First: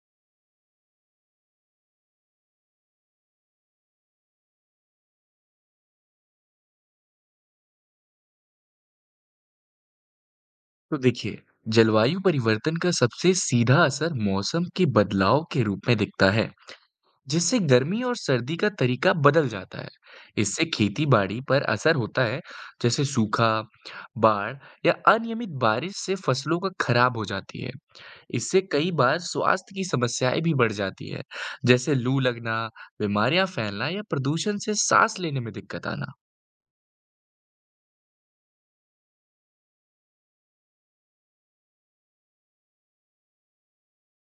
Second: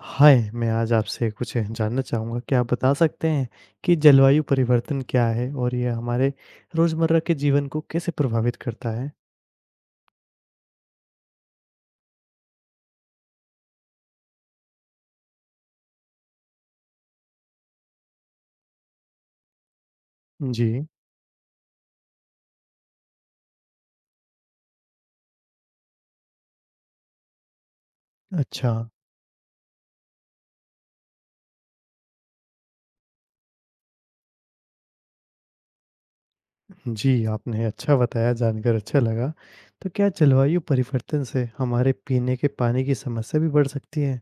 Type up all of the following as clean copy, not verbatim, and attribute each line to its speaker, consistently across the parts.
Speaker 1: हाय! मैं आज आपसे कुछ जानना चाहूँगा, क्या आप बता सकते हैं कि जलवायु परिवर्तन क्या है और ये हमारे रोज़मर्रा के जीवन को कैसे प्रभावित करता है?
Speaker 2: तो देखिए, जलवायु परिवर्तन का सबसे सीधा असर मौसम के बदलाव के रूप में दिखता है। जिससे गर्मी और सर्दी का तरीका बदल जाता है। इससे
Speaker 1: जी,
Speaker 2: खेती बाड़ी पर असर होता है। जैसे सूखा, बाढ़ या अनियमित बारिश से फसलों का खराब हो जाती है। इससे
Speaker 1: अच्छा।
Speaker 2: कई बार स्वास्थ्य की समस्याएं भी बढ़ जाती है। जैसे लू लगना, बीमारियां फैलना या प्रदूषण से सांस लेने में दिक्कत आना।
Speaker 1: जी, आपने अच्छा बताया, जानकर अच्छा लगा। तो क्या जलवायु परिवर्तन से हमारे पीने के पानी की समस्या भी बढ़ सकती है?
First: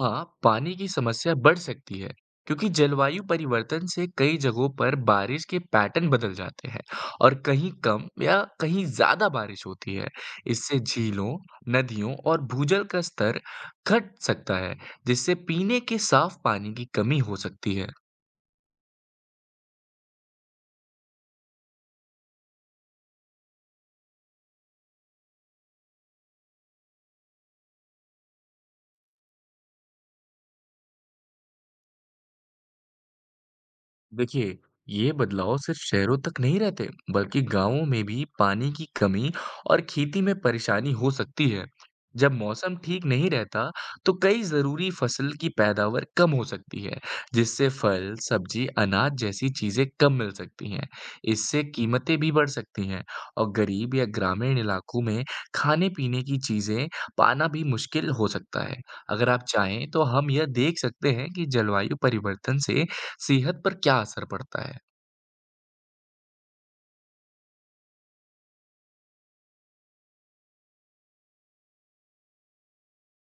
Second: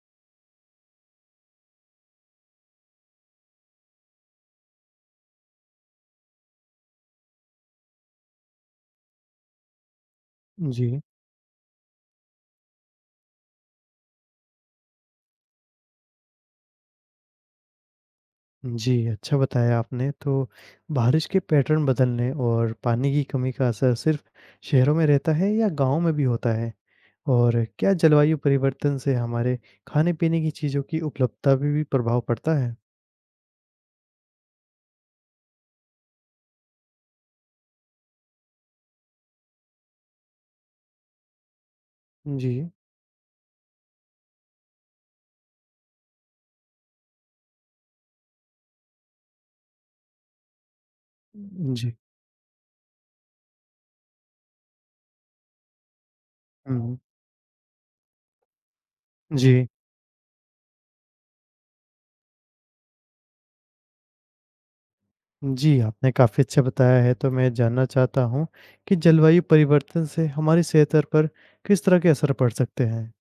Speaker 2: हाँ, पानी की समस्या बढ़ सकती है। क्योंकि जलवायु परिवर्तन से कई जगहों पर बारिश के पैटर्न बदल जाते हैं और कहीं कम या कहीं ज्यादा बारिश होती है। इससे
Speaker 1: जी।
Speaker 2: झीलों, नदियों और भूजल का स्तर घट सकता है, जिससे पीने के साफ पानी की कमी हो सकती है।
Speaker 1: जी, अच्छा बताया आपने। तो बारिश के पैटर्न बदलने और पानी की कमी का असर सिर्फ़ शहरों में रहता है या गाँव में भी होता है? और क्या जलवायु परिवर्तन से हमारे खाने-पीने की चीज़ों की उपलब्धता पे भी प्रभाव पड़ता है?
Speaker 2: देखिए, ये बदलाव सिर्फ शहरों तक नहीं रहते, बल्कि गांवों में भी पानी की कमी और खेती में परेशानी हो सकती है। जब
Speaker 1: जी।
Speaker 2: मौसम ठीक नहीं रहता, तो कई जरूरी फसल की पैदावार कम हो सकती है, जिससे फल, सब्जी, अनाज जैसी चीजें कम मिल सकती हैं। इससे
Speaker 1: जी।
Speaker 2: कीमतें भी बढ़ सकती हैं और गरीब या ग्रामीण इलाकों में खाने-पीने की चीजें
Speaker 1: हुँ,
Speaker 2: पाना भी मुश्किल हो सकता है। अगर आप
Speaker 1: जी।
Speaker 2: चाहें, तो हम यह देख सकते हैं कि जलवायु परिवर्तन से सेहत पर क्या असर पड़ता है?
Speaker 1: जी, आपने काफ़ी अच्छा बताया है, तो मैं जानना चाहता हूँ कि जलवायु परिवर्तन से हमारी सेहत र पर किस तरह के असर पड़ सकते हैं?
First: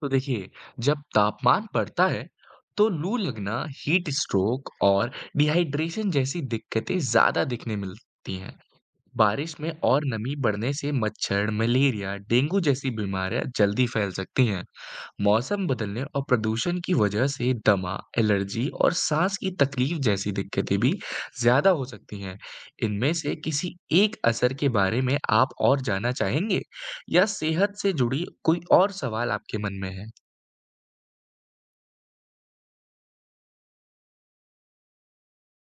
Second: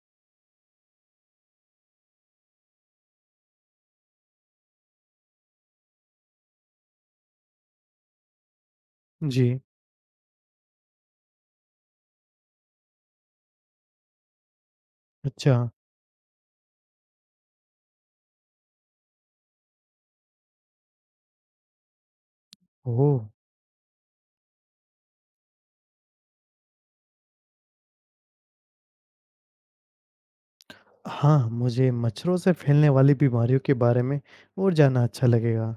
Speaker 2: तो देखिए, जब तापमान बढ़ता है, तो लू लगना, हीट स्ट्रोक और डिहाइड्रेशन जैसी दिक्कतें ज़्यादा दिखने मिलती हैं।
Speaker 1: जी,
Speaker 2: बारिश में और नमी बढ़ने से मच्छर, मलेरिया, डेंगू जैसी बीमारियां जल्दी फैल सकती हैं।
Speaker 1: अच्छा।
Speaker 2: मौसम बदलने और प्रदूषण की वजह से दमा, एलर्जी और सांस की तकलीफ जैसी दिक्कतें भी ज्यादा हो सकती हैं। इनमें
Speaker 1: ओह!
Speaker 2: से किसी एक असर के बारे में आप और जानना चाहेंगे, या सेहत से जुड़ी कोई और सवाल आपके मन में है?
Speaker 1: हाँ, मुझे मच्छरों से फैलने वाली बीमारियों के बारे में और जानना अच्छा लगेगा।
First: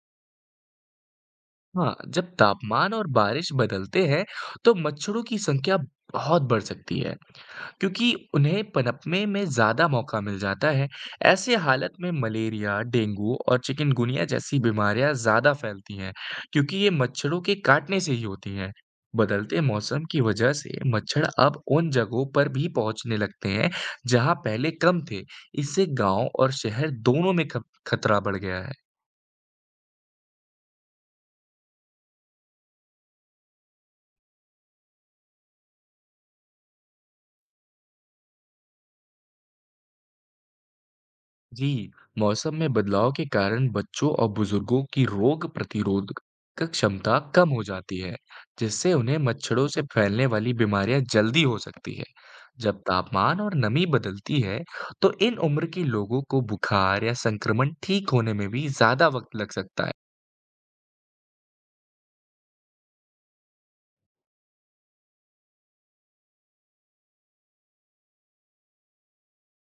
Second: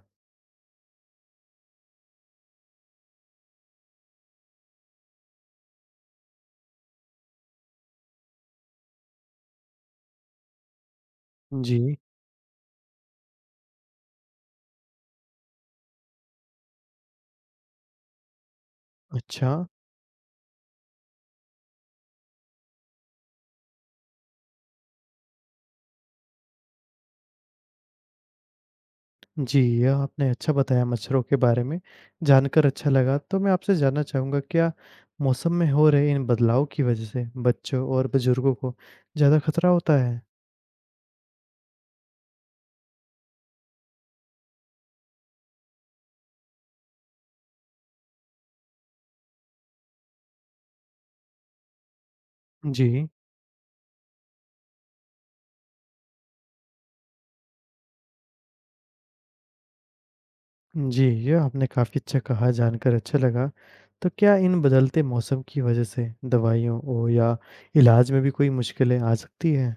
Speaker 2: हाँ, जब तापमान और बारिश बदलते हैं, तो मच्छरों की संख्या बहुत बढ़ सकती है, क्योंकि उन्हें पनपने में ज़्यादा मौका मिल जाता है। ऐसे हालत
Speaker 1: जी,
Speaker 2: में मलेरिया, डेंगू और चिकनगुनिया जैसी बीमारियाँ ज़्यादा फैलती हैं, क्योंकि ये मच्छरों के काटने से ही होती हैं।
Speaker 1: अच्छा।
Speaker 2: बदलते मौसम की वजह से मच्छर अब उन जगहों पर भी पहुँचने लगते हैं, जहाँ पहले कम थे। इससे गाँव और शहर दोनों में ख खतरा बढ़ गया है।
Speaker 1: जी, यह आपने अच्छा बताया मच्छरों के बारे में, जानकर अच्छा लगा। तो मैं आपसे जानना चाहूँगा क्या मौसम में हो रहे इन बदलाव की वजह से बच्चों और बुजुर्गों को ज़्यादा खतरा होता है?
Speaker 2: जी, मौसम में बदलाव के कारण बच्चों और बुजुर्गों की रोग प्रतिरोध क क्षमता कम हो जाती है, जिससे उन्हें मच्छरों से फैलने वाली बीमारियां जल्दी हो सकती है। जब
Speaker 1: जी।
Speaker 2: तापमान और नमी बदलती है, तो इन उम्र के लोगों को बुखार या संक्रमण ठीक होने में भी ज्यादा वक्त लग सकता है।
Speaker 1: जी, यह आपने काफ़ी अच्छा कहा, जानकर अच्छा लगा। तो क्या इन बदलते मौसम की वजह से दवाइयों ओ या इलाज में भी कोई मुश्किलें आ सकती हैं?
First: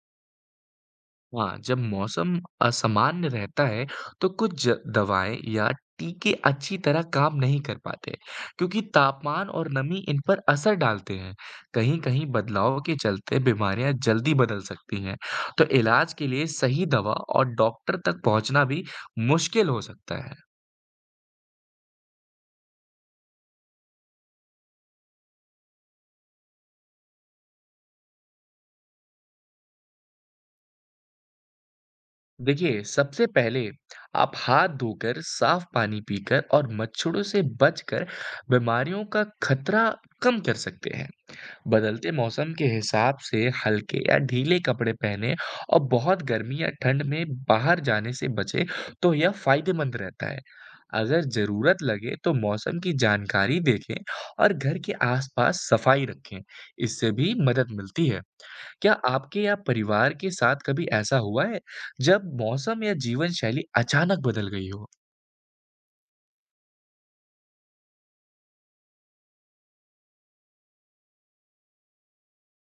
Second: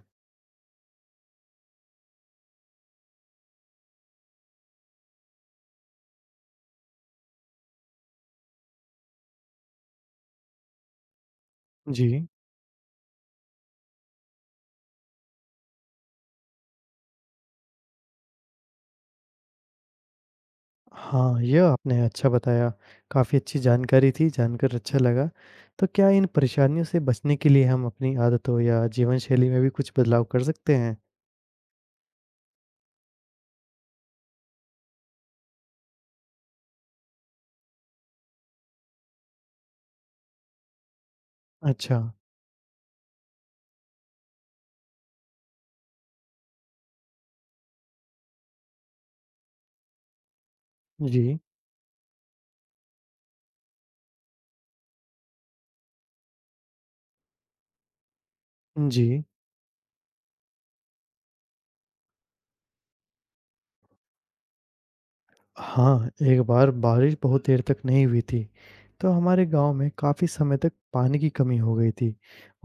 Speaker 2: हाँ, जब मौसम असामान्य रहता है, तो कुछ दवाएं या टीके अच्छी तरह काम नहीं कर पाते, क्योंकि तापमान और नमी इन पर असर डालते हैं। कहीं कहीं
Speaker 1: जी।
Speaker 2: बदलाव के चलते बीमारियां जल्दी बदल सकती हैं, तो इलाज के लिए सही दवा और डॉक्टर तक पहुंचना भी मुश्किल हो सकता है।
Speaker 1: हाँ, यह आपने अच्छा बताया। काफ़ी अच्छी जानकारी थी, जानकर अच्छा लगा। तो क्या इन परेशानियों से बचने के लिए हम अपनी आदतों या जीवन शैली में भी कुछ बदलाव कर सकते हैं?
Speaker 2: देखिए, सबसे पहले आप हाथ धोकर, साफ पानी पीकर और मच्छरों से बचकर बीमारियों का खतरा कम कर सकते हैं।
Speaker 1: अच्छा,
Speaker 2: बदलते मौसम के हिसाब से हल्के या ढीले कपड़े पहने और बहुत गर्मी या ठंड में बाहर जाने से बचे, तो यह फायदेमंद रहता है। अगर
Speaker 1: जी,
Speaker 2: जरूरत लगे तो मौसम की जानकारी देखें और घर के आसपास सफाई रखें। इससे भी मदद मिलती है। क्या
Speaker 1: जी।
Speaker 2: आपके या परिवार के साथ कभी ऐसा हुआ है, जब मौसम या जीवन शैली अचानक बदल गई हो?
Speaker 1: हाँ, एक बार बारिश बहुत देर तक नहीं हुई थी, तो हमारे गाँव में काफ़ी समय तक पानी की कमी हो गई थी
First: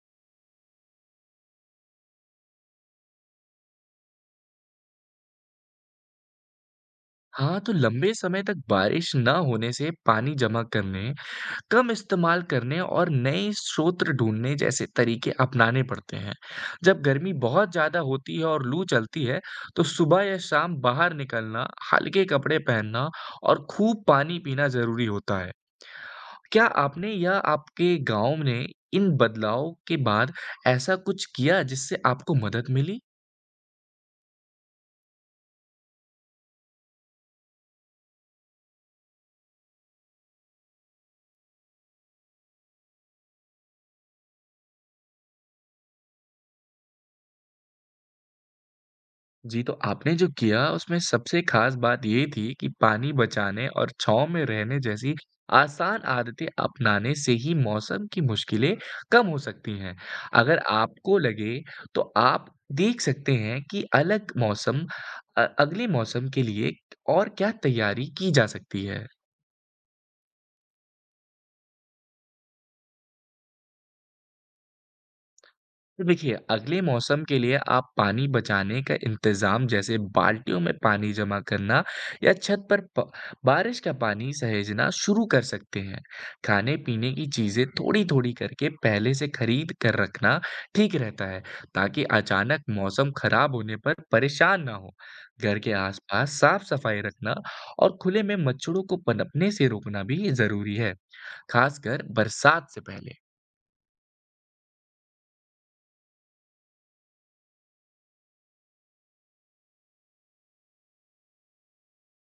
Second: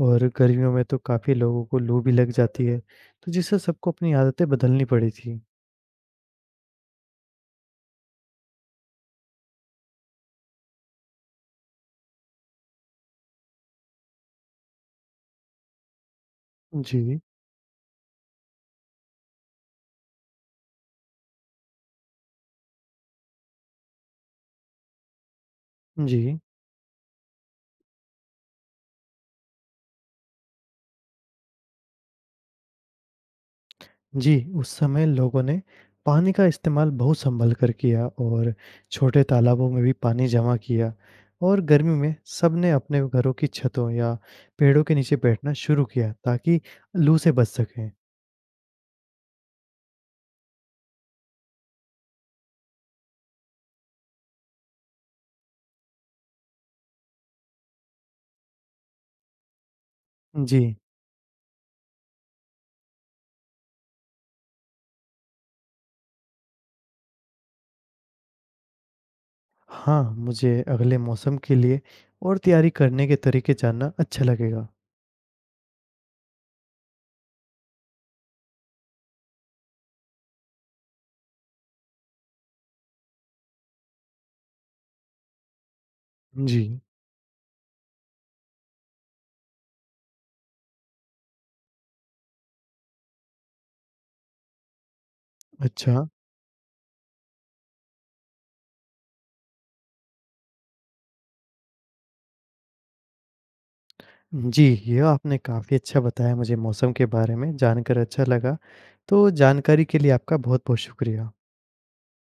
Speaker 1: और गर्मियों में तो काफ़ी लोगों को लू भी लग जाती है, तो जिससे सबको अपनी आदतें बदलनी पड़ी थी।
Speaker 2: हाँ, तो लंबे समय तक बारिश ना होने से पानी जमा करने, कम इस्तेमाल करने और नए स्रोत ढूँढने जैसे तरीके अपनाने पड़ते हैं। जब
Speaker 1: जी,
Speaker 2: गर्मी बहुत ज़्यादा होती है और लू चलती है, तो सुबह या शाम बाहर निकलना, हल्के कपड़े पहनना और खूब पानी पीना ज़रूरी होता है।
Speaker 1: जी।
Speaker 2: क्या आपने या आपके गाँव ने इन बदलाव के बाद ऐसा कुछ किया, जिससे आपको मदद मिली?
Speaker 1: जी, उस समय लोगों ने पानी का इस्तेमाल बहुत सँभल कर किया और छोटे तालाबों में भी पानी जमा किया और गर्मी में सबने अपने घरों की छतों या पेड़ों के नीचे बैठना शुरू किया ताकि लू से बच सकें।
Speaker 2: जी, तो आपने जो किया उसमें सबसे खास बात ये थी कि पानी बचाने और छाँव में रहने जैसी आसान आदतें अपनाने से ही मौसम की मुश्किलें कम हो सकती हैं।
Speaker 1: जी,
Speaker 2: अगर आपको लगे, तो आप देख सकते हैं कि अगले मौसम के लिए और क्या तैयारी की जा सकती है।
Speaker 1: हाँ, मुझे अगले मौसम के लिए और तैयारी करने के तरीके जानना अच्छा लगेगा।
Speaker 2: तो देखिए, अगले मौसम के लिए आप पानी बचाने का इंतज़ाम, जैसे बाल्टियों में पानी जमा करना या छत पर प बारिश का पानी सहेजना शुरू कर सकते हैं।
Speaker 1: जी,
Speaker 2: खाने-पीने की चीज़ें थोड़ी-थोड़ी करके पहले से खरीद कर रखना ठीक रहता है, ताकि अचानक मौसम खराब होने पर परेशान ना हो। घर के
Speaker 1: अच्छा।
Speaker 2: आस-पास साफ-सफाई रखना और खुले में मच्छरों को पनपने से रोकना भी ज़रूरी है, ख़ासकर बरसात से पहले।
Speaker 1: जी, ये आपने काफ़ी अच्छा बताया मुझे मौसम के बारे में जानकर अच्छा लगा। तो जानकारी के लिए आपका बहुत-बहुत शुक्रिया।